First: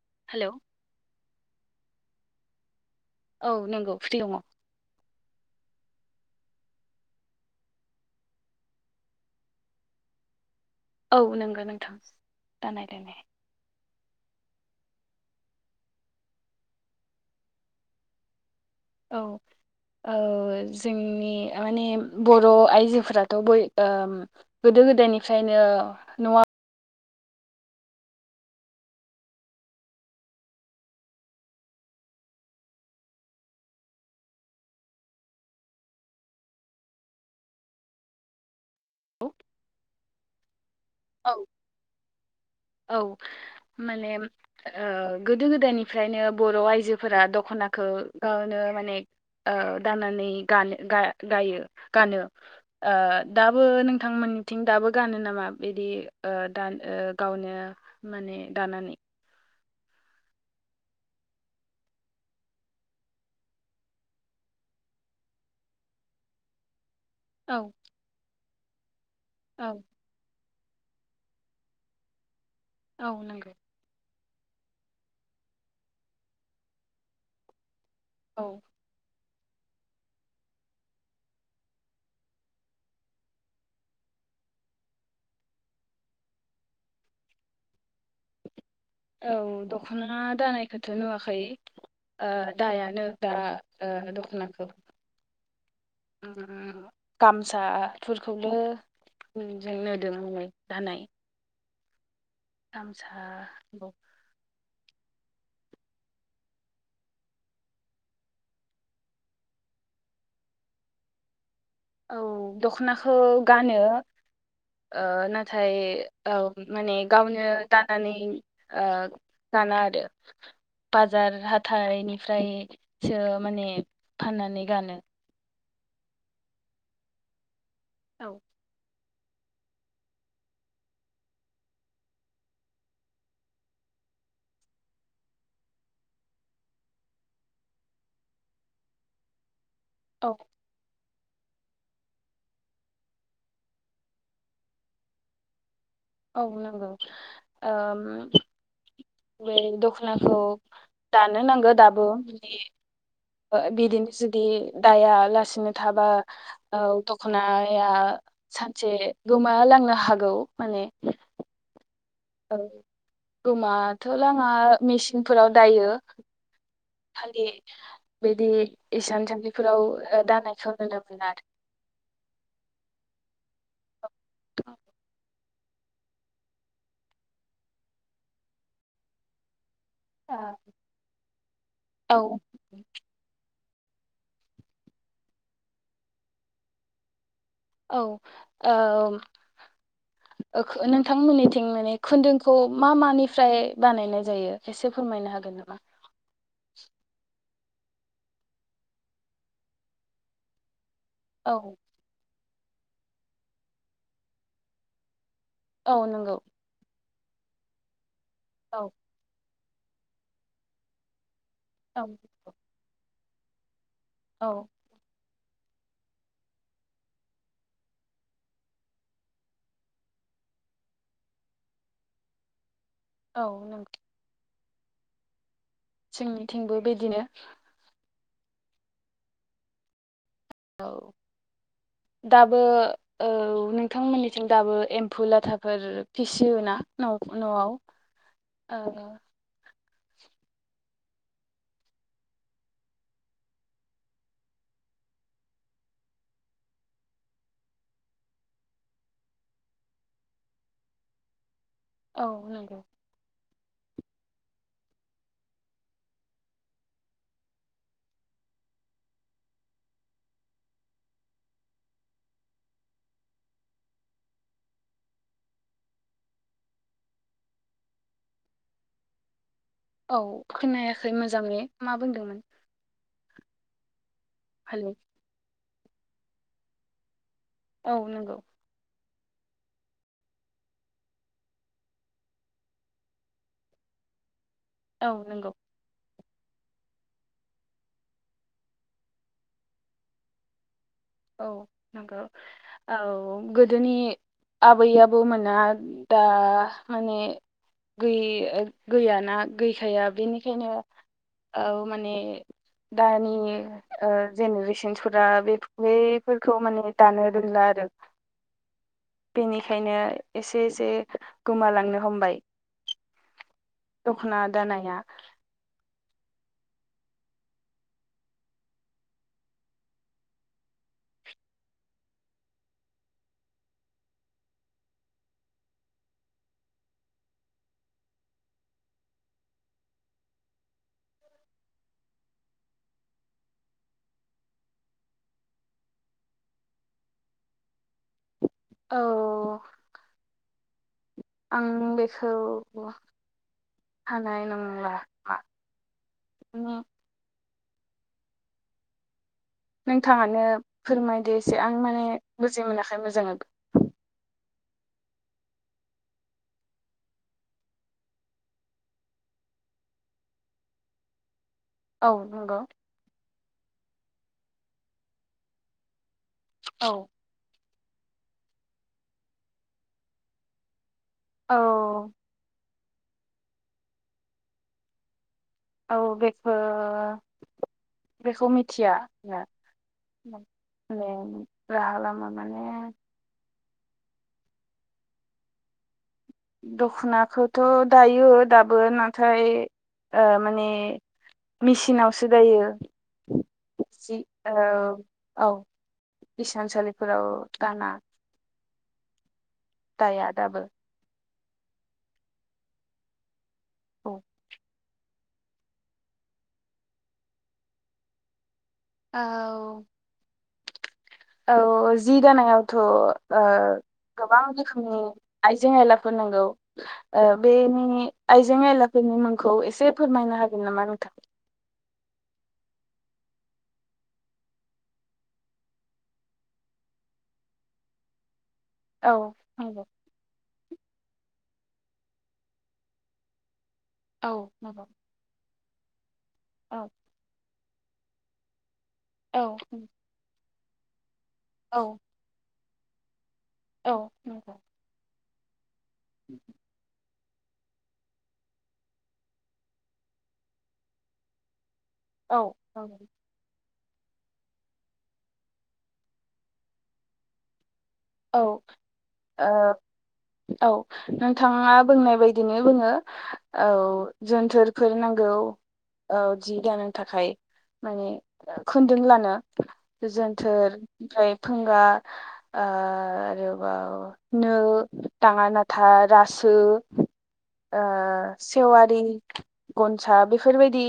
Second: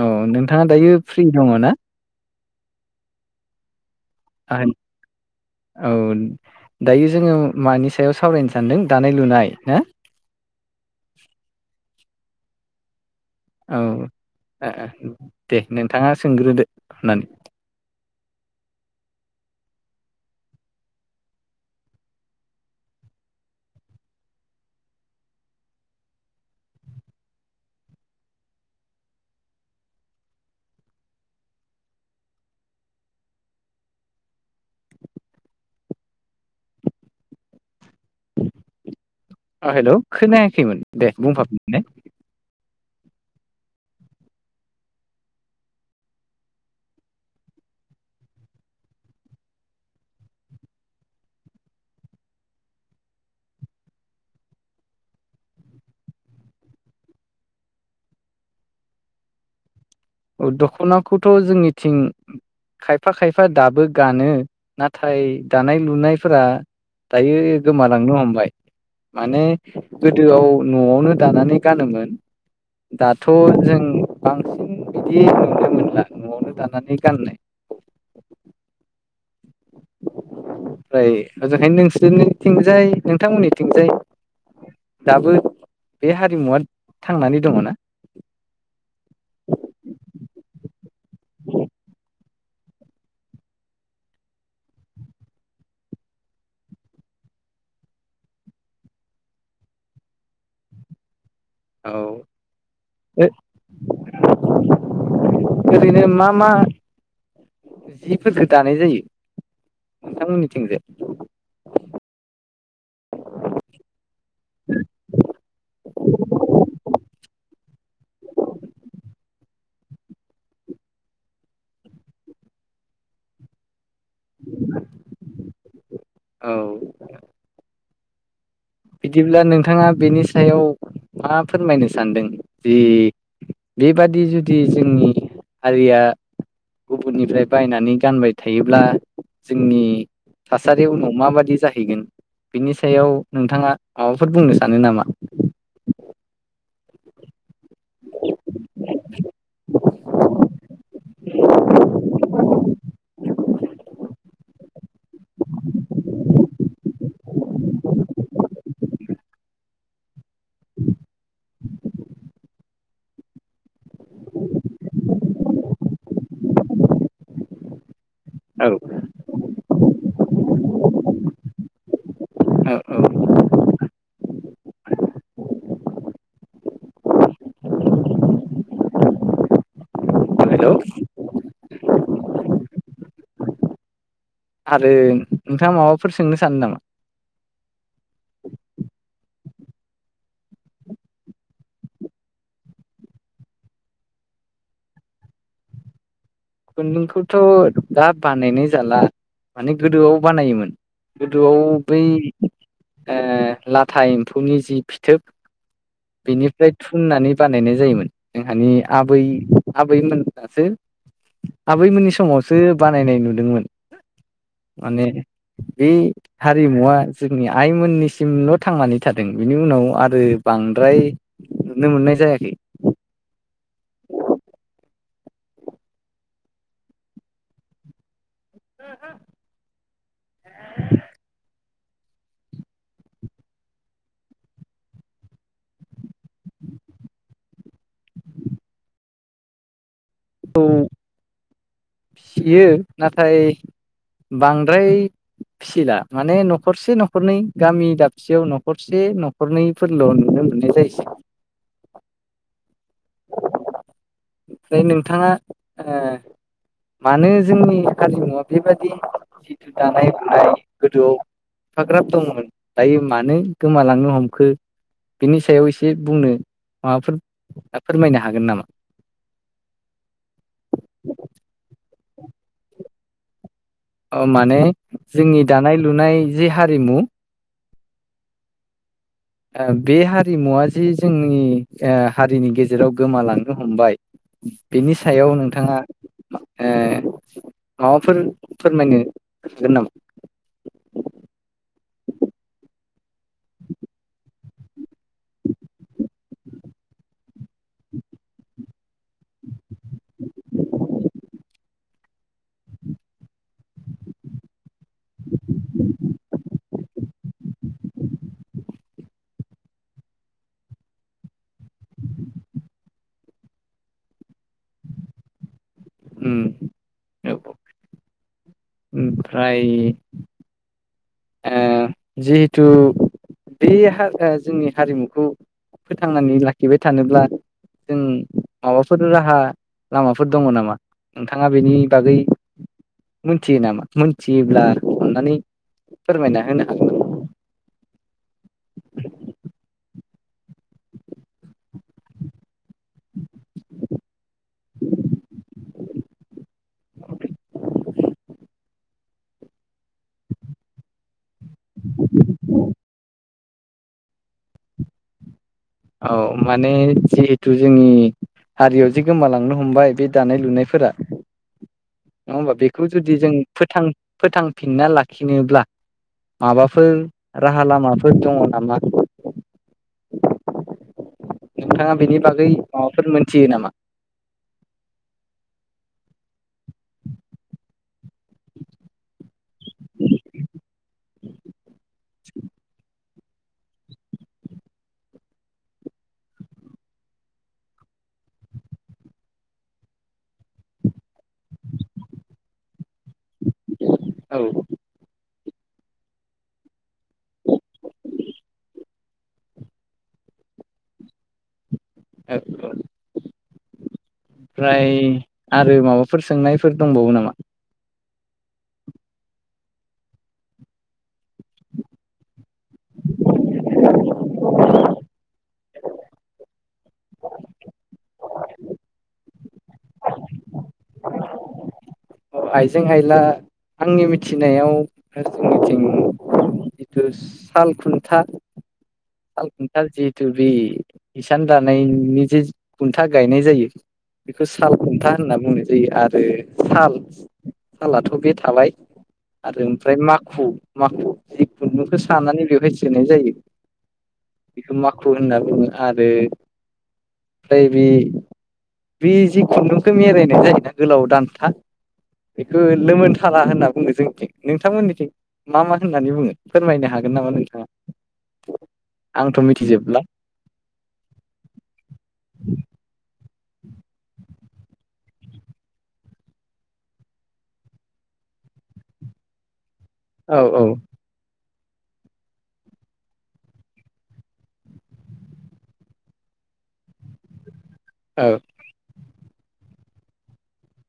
औ हेलौ नोंथाङा दायो फ्रि दङ ना? औ नंगौ फ्रि दङ। [unintelligible] औ दायो जोङो मानि सायाव सावरायनो सानदों दानाय -लुनाय ना? [unintelligible] औ नंगौ नोंथां दानाय- लुनाय। औ दे नोंथाङा सोंग्रोदो होननानै [inaudible] ओ जोंनि माने बर' आइजोफोराथ' बय ओ गोदो -गोदायनिफ्रायनो न'आव हेल' खोनायाखैमोन दे औ बुंफाब फिननाय। औ माने ओ गोदो- गोदायनिफ्रायनो बर' आइजोफोरा दख'ना [unintelligible] गावनो माने ओ दाननानै गानो गायो गानो ओ दाबो नोंथांमोन [unintelligible] दाबो गानो नामा बिदि ओ दा गावनो माने दानानै। दख'नाखौथ' जोंनिथिं खायफा -खायफा दाबो गानो नाथाय दानाय- लुनायफोरा दायो औ गोमालांनो हमबाय। माने औ गोदोआव न'आवनो दानानै गानोमोन। औ दाथ' नंगौ जों बांसिन बिदि नुनो मोनला न'आवनो दानानै गाननाय। औ ओमफ्राय ओजोंहायनो नोंसोरनिथिंजाय नोंथांमोननिथिंजाय दाबो बे हारिमुवा थांनानै दङ ना? औ दख'ना दानायखौथ' नुवाखै ओ दायानो दा ओ दख'नाखौ। [unintelligible] गामसाफोरखौबो जों नुदोंमोन दानाय। औ। गामसा [unintelligible] ओरैनो मा -मा जिफोरखो दानाय जायो नोंथांमोननिथिंजाय? औ [unintelligible] दखनाखौ गानो ओ नाथाय औ माने गावनो दानानै ओ [unintelligible] आरो बाजार हाथाइनिफ्राय सो माने फाननानै गानो। औ। औ। बिदिब्ला नोंथाङा बेनि सायाव मा फोरमायनो सानदों? जि बेबादि जुदि जोंनि हारिया गुबुननिफ्राय बायनानै गानबाय थायोब्ला जोंनि औ थासारि उनाव माबादि जाहैगोन? बिनि सायाव नोंथाङा माबाफोर बुंनो सानो नामा? औ नंगौ ओ बे दख'नाखौ दानो नांगो दाबो बे ओ बिदिनोस बिदि दाया लासिनो थाबा औ दख'नाया सानसे गोमा लांनो हागौ। माने [unintelligible] औ गोमाथ' लाङा, मेसिनफोराव दायो। फालि बिदि औ इसान सालिफोराव ओ दानानायखौ नुनो मोना आरो। औ औ। औ। हेल' औ। आरो नोंथाङा माबाफोर सोंनो सानो नामा? औ ओम ओख नोंथांमोननिथिं माने खुन्दुंखौ मा मानिफ्राय बानायनाय जायो? एसे फोरमायनो हागोन? जबा [unintelligible] खुन्दुंखौथ' दा बानायनाय जाला माने गोदोआव बानायोमोन। औ गोदोआव बै ओ लाथा एम्फौनि जि फिथोब औ नंगौ। फुननानै बानायनाय जायोमोन। जोंहानि औ आबै आबै मोनासो आबैमोननि औ समावसो बानायनाय नुदोंमोन। औ माने बे हारिमुवा जोंनि आइमोननिसिमल' थांनानै थादों। बिनि उनाव आरो बा बांद्राय नुनो मोननाय जायाखै। औ नंगौ। जोंनिथिंबो बिदिनो हो हो औ। दाबो औ नोंथांमोननिथिं दाबो एम्फौ लाथाफोर फिसियो ना? न' न'आव ओ खौ फियो। नाथाय बांद्राय फिसिला माने न'खरसे न'खरनै गामि दाबसेयाव न'खरसे न'खरनैफोरल' नुनो मोननाय जायसै। औ नंगौ। ओफ्राय नोंथाङा ओ? मानो जोंनि हारिमुआव बेबादि जिथु दानाय लुनाय गोदोआव फाग्राब दंमोन दायो। मानो गोमालांनो हमखो? बिनि सायाव एसे बुंनो माबाफोर फोरमायनो हागोन नामा? औ खोनायाखै मोजाङै मा बुंदोंमोन? ऐ माने हेलौ जोंनि दानाय लुनाय जि हारिमु औ नंगौ। बे हारिमुवा जि जोंनि हारिनि गेजेराव गोमालांनो हमबाय बेनि औ सायाव नंगौ नोंथाङा ओ माबाफोर फोरमायनो हागोन नामा? औ नंगौ औ गोदोनि आबै आबो मोना दा माने गै गैयाना गैखाया बेनिखायनो औ माने दानि ओ जेनेरेसनफोरा बे बैफोरखौ माने दानो रोंला आरो बेनिखायनो एसे एसे गोमालांनो हमबाय दखना दानाया उम औ ओमफ्राय ओ जिहेथु बे हाग्रा जोंनि हारिमुखौ फोथांनानै लाखिबाय थानोब्ला जों माबाफोर राहा लामाफोर दं नामा नोंथांआ बेनि बागै मिथियो नामा मोनथियोब्ला अन्नानै फोरमायना होनो हागोन औ आं बेखौ हानाय नंला म उहो [inaudible] नोंथाङानो फोरमायदो एसे आं माने बुजि मोनाखै मोजाङै औ माने जिहेथु जोंनि हारियाव जि गोमालांनो हमबाय बे दानाय लुनायफोरा औ नङा होमबा नंगौ बेखौ जुदि जों फोथां फोथांफिनना लाखिनोब्ला औ माबाफोर राहा लामाफोर दं नामा? नोंथाङा औ बेनि बागै माबाफोर मोनथियो नामा? औ बेखौ बेखौ मिथिया [unintelligible] [unintelligible] राहा लामा माने दख'नाखौथ' दायो दाबो नाथाय ओ माने मिसानावसो दायो जि औ ओ औ इसानसालिफोराव दाना दाया दाबो [inaudible] औ प्राय आरो माबाफोर सोंनायफोर दंबावो नामा? औ औ जि दानायावथ' ओ गोबां रोखोमनि आइजें आयलाफोर नांगौ ओ बेनि आइजें आयलाफोरनि मुंखौ एसे फोरमायना हागोन नामा नोंथां? ओ आइजें आइला आंनि मिथिनायाव जोंनिथिं जिथु साल खुन्था औ साल खुन्था नंगौ जिहेतु बे इसान दानायनि जे खुन्था गायनाय जायो औ बेखौ साल नंगौ खुन्था होनना बुंनाय जायो आरो औ साल फालाथ' बे थाबाय औ आरो ओमफ्राय माखु माखु जि औ खुन्दुंखौ सानानै बेवहाय सोनाय जायो औ नंगौ बेखौ माखु होनना बुङो आरो ओमफाय बे बे जि खुन्दुंखौ मिरायनाय आवलाय गोलाव दानखा औ बेखौ औ लोमोनथाला होनना बुंदों जोंथि नोंथांमोननिथिं मा मा होननानै बुङो फोरमायनो हागोन नामा नोंथाङा? औ आंथ' ओ मिथिजोबला औ नोंथाङा बुंनाय बायदिनो बुङो औ जोनथोरफोर नांगौ औ जि दानो थाखाय माने खोन्दोंलाना औ औ गोजोनथोर ओमफ्राय फुंगा ओ ओ आरोबाव नो दाङा नाथा रासो ओ औ सेवारि गनसा बेफोरबायदि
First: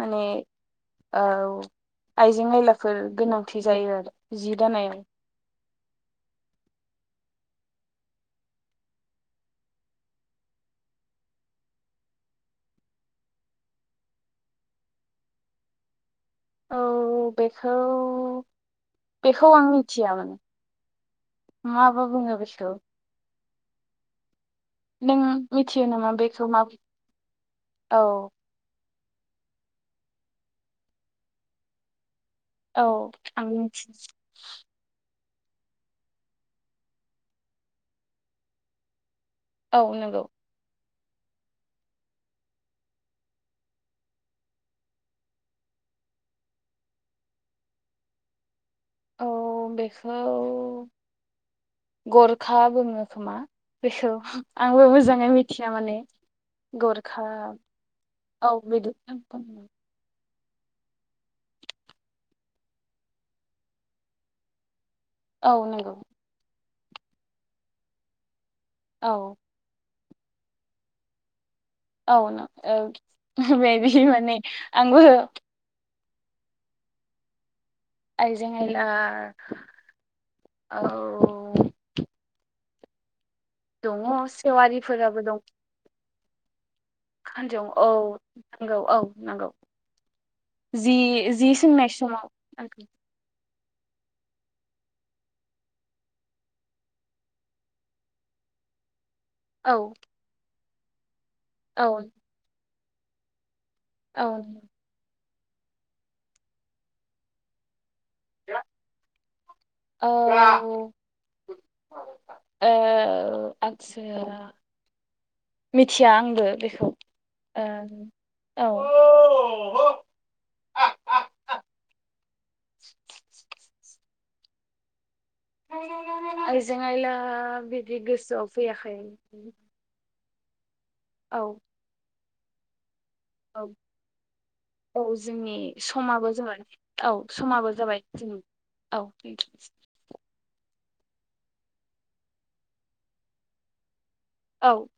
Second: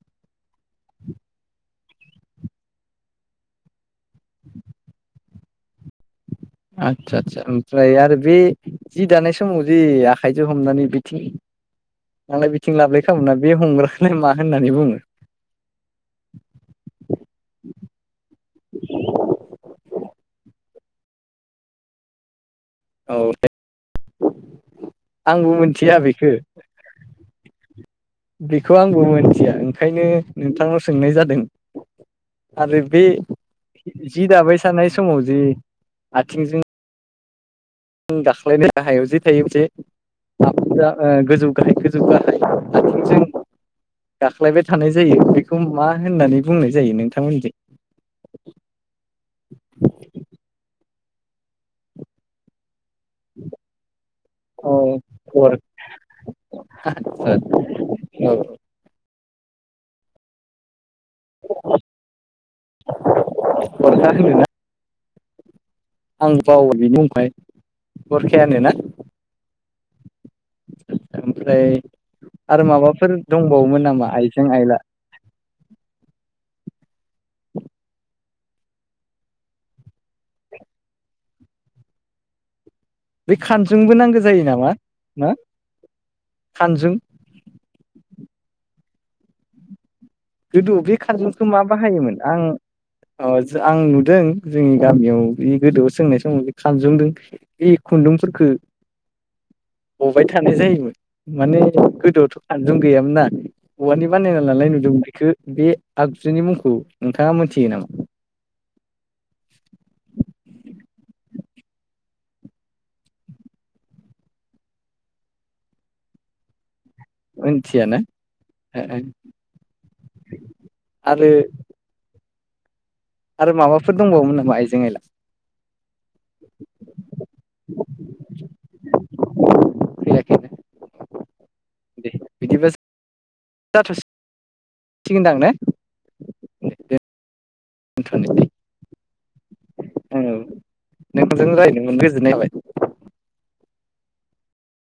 माने औ आइजें आयलाफोर गोनांथि जायो आरो जि दानायाव आदसा आदसा ओमफ्राय आरो बे जि दानाय समाव जि आखाइजों हमनानै बिथिं नालाय बिथिं लाबोलाय खालामोना बे हमग्रानो मा होननानै बुङो औ बेखौ बेखौ आंनि थिया माने माबा बुंङो औ नों आंबो मिथियो मिथिया नामा बेखौ मा औ बेखौ आं बो मिथिया ओंखायनो नोंथांनाव सोंनाय जादों। आरो औ बे आं मिथि जि दाबाय सानाय समाव जि आथिंजों गाख्लायनो हायाव जि थायोसे औ नंगौ हा ओ गोजौ गाहाय गोजौ गाहाय आथिंजों गाख्लायबाय थानाय जायो बेखौ मा होननानै बुंनाय जायो नोंथांमोनजों। [inaudible] औ बेखौ गरखा बुङो। खोमा बेखौ अ आंबो मोजाङै गरखा मिथिया माने गरखा औ बिदु [unintelligible] औ नंगौ। आं बावो बिनि उनाय गरखायानोना? औ ओं ओमफ्राय औ ओ आरो माबाफोर दंबावोमोन बेदि नामा माने आइजें आइला। आंबो आइजें आइला औ बे खानजुंबो दङ नांगौ जायो नामा सेवारिफोराबो ना दं। खानजुं खानजं औ नंगौ औ नंगौ गोदौ जि बे खानजंखौ जि मा सोंनाय बाहायोमोन समाव आं ओ आं नुदों जोंनि गामियाव बे गोदोआव सोंनाय समाव बे खानजंदों बे खुन्दुंफोरखो औ [inaudible] हबाय थानाय जायोमोन माने औ गोदोआवथ' खानजुं गैयामोन ना। औवानि बानायना औ लानाय नुदोंमोन बेखौ बे आगजुनि मुंखौ नोंथाङा मोनथियो नामा? [unintelligible] औ औ आतसा मिथिया आंबो बेखौ। मोनथियाना ओ औ आरो [inaudible] आरो माबाफोर दंबावोमोन नामा आइजें आइला। आयजें आइला बिदि गोसोआव फैयाखै [inaudible] औ बिदिब्ला औ [unintelligible] औ जाथ'सिगोनदां ने जोंनि समाबो जाबाय औ समाबो जाबाय दोनथ'नोसै ओ औ औ नोंथांजों रायज्लायना गोजोननाय थाबाय। औ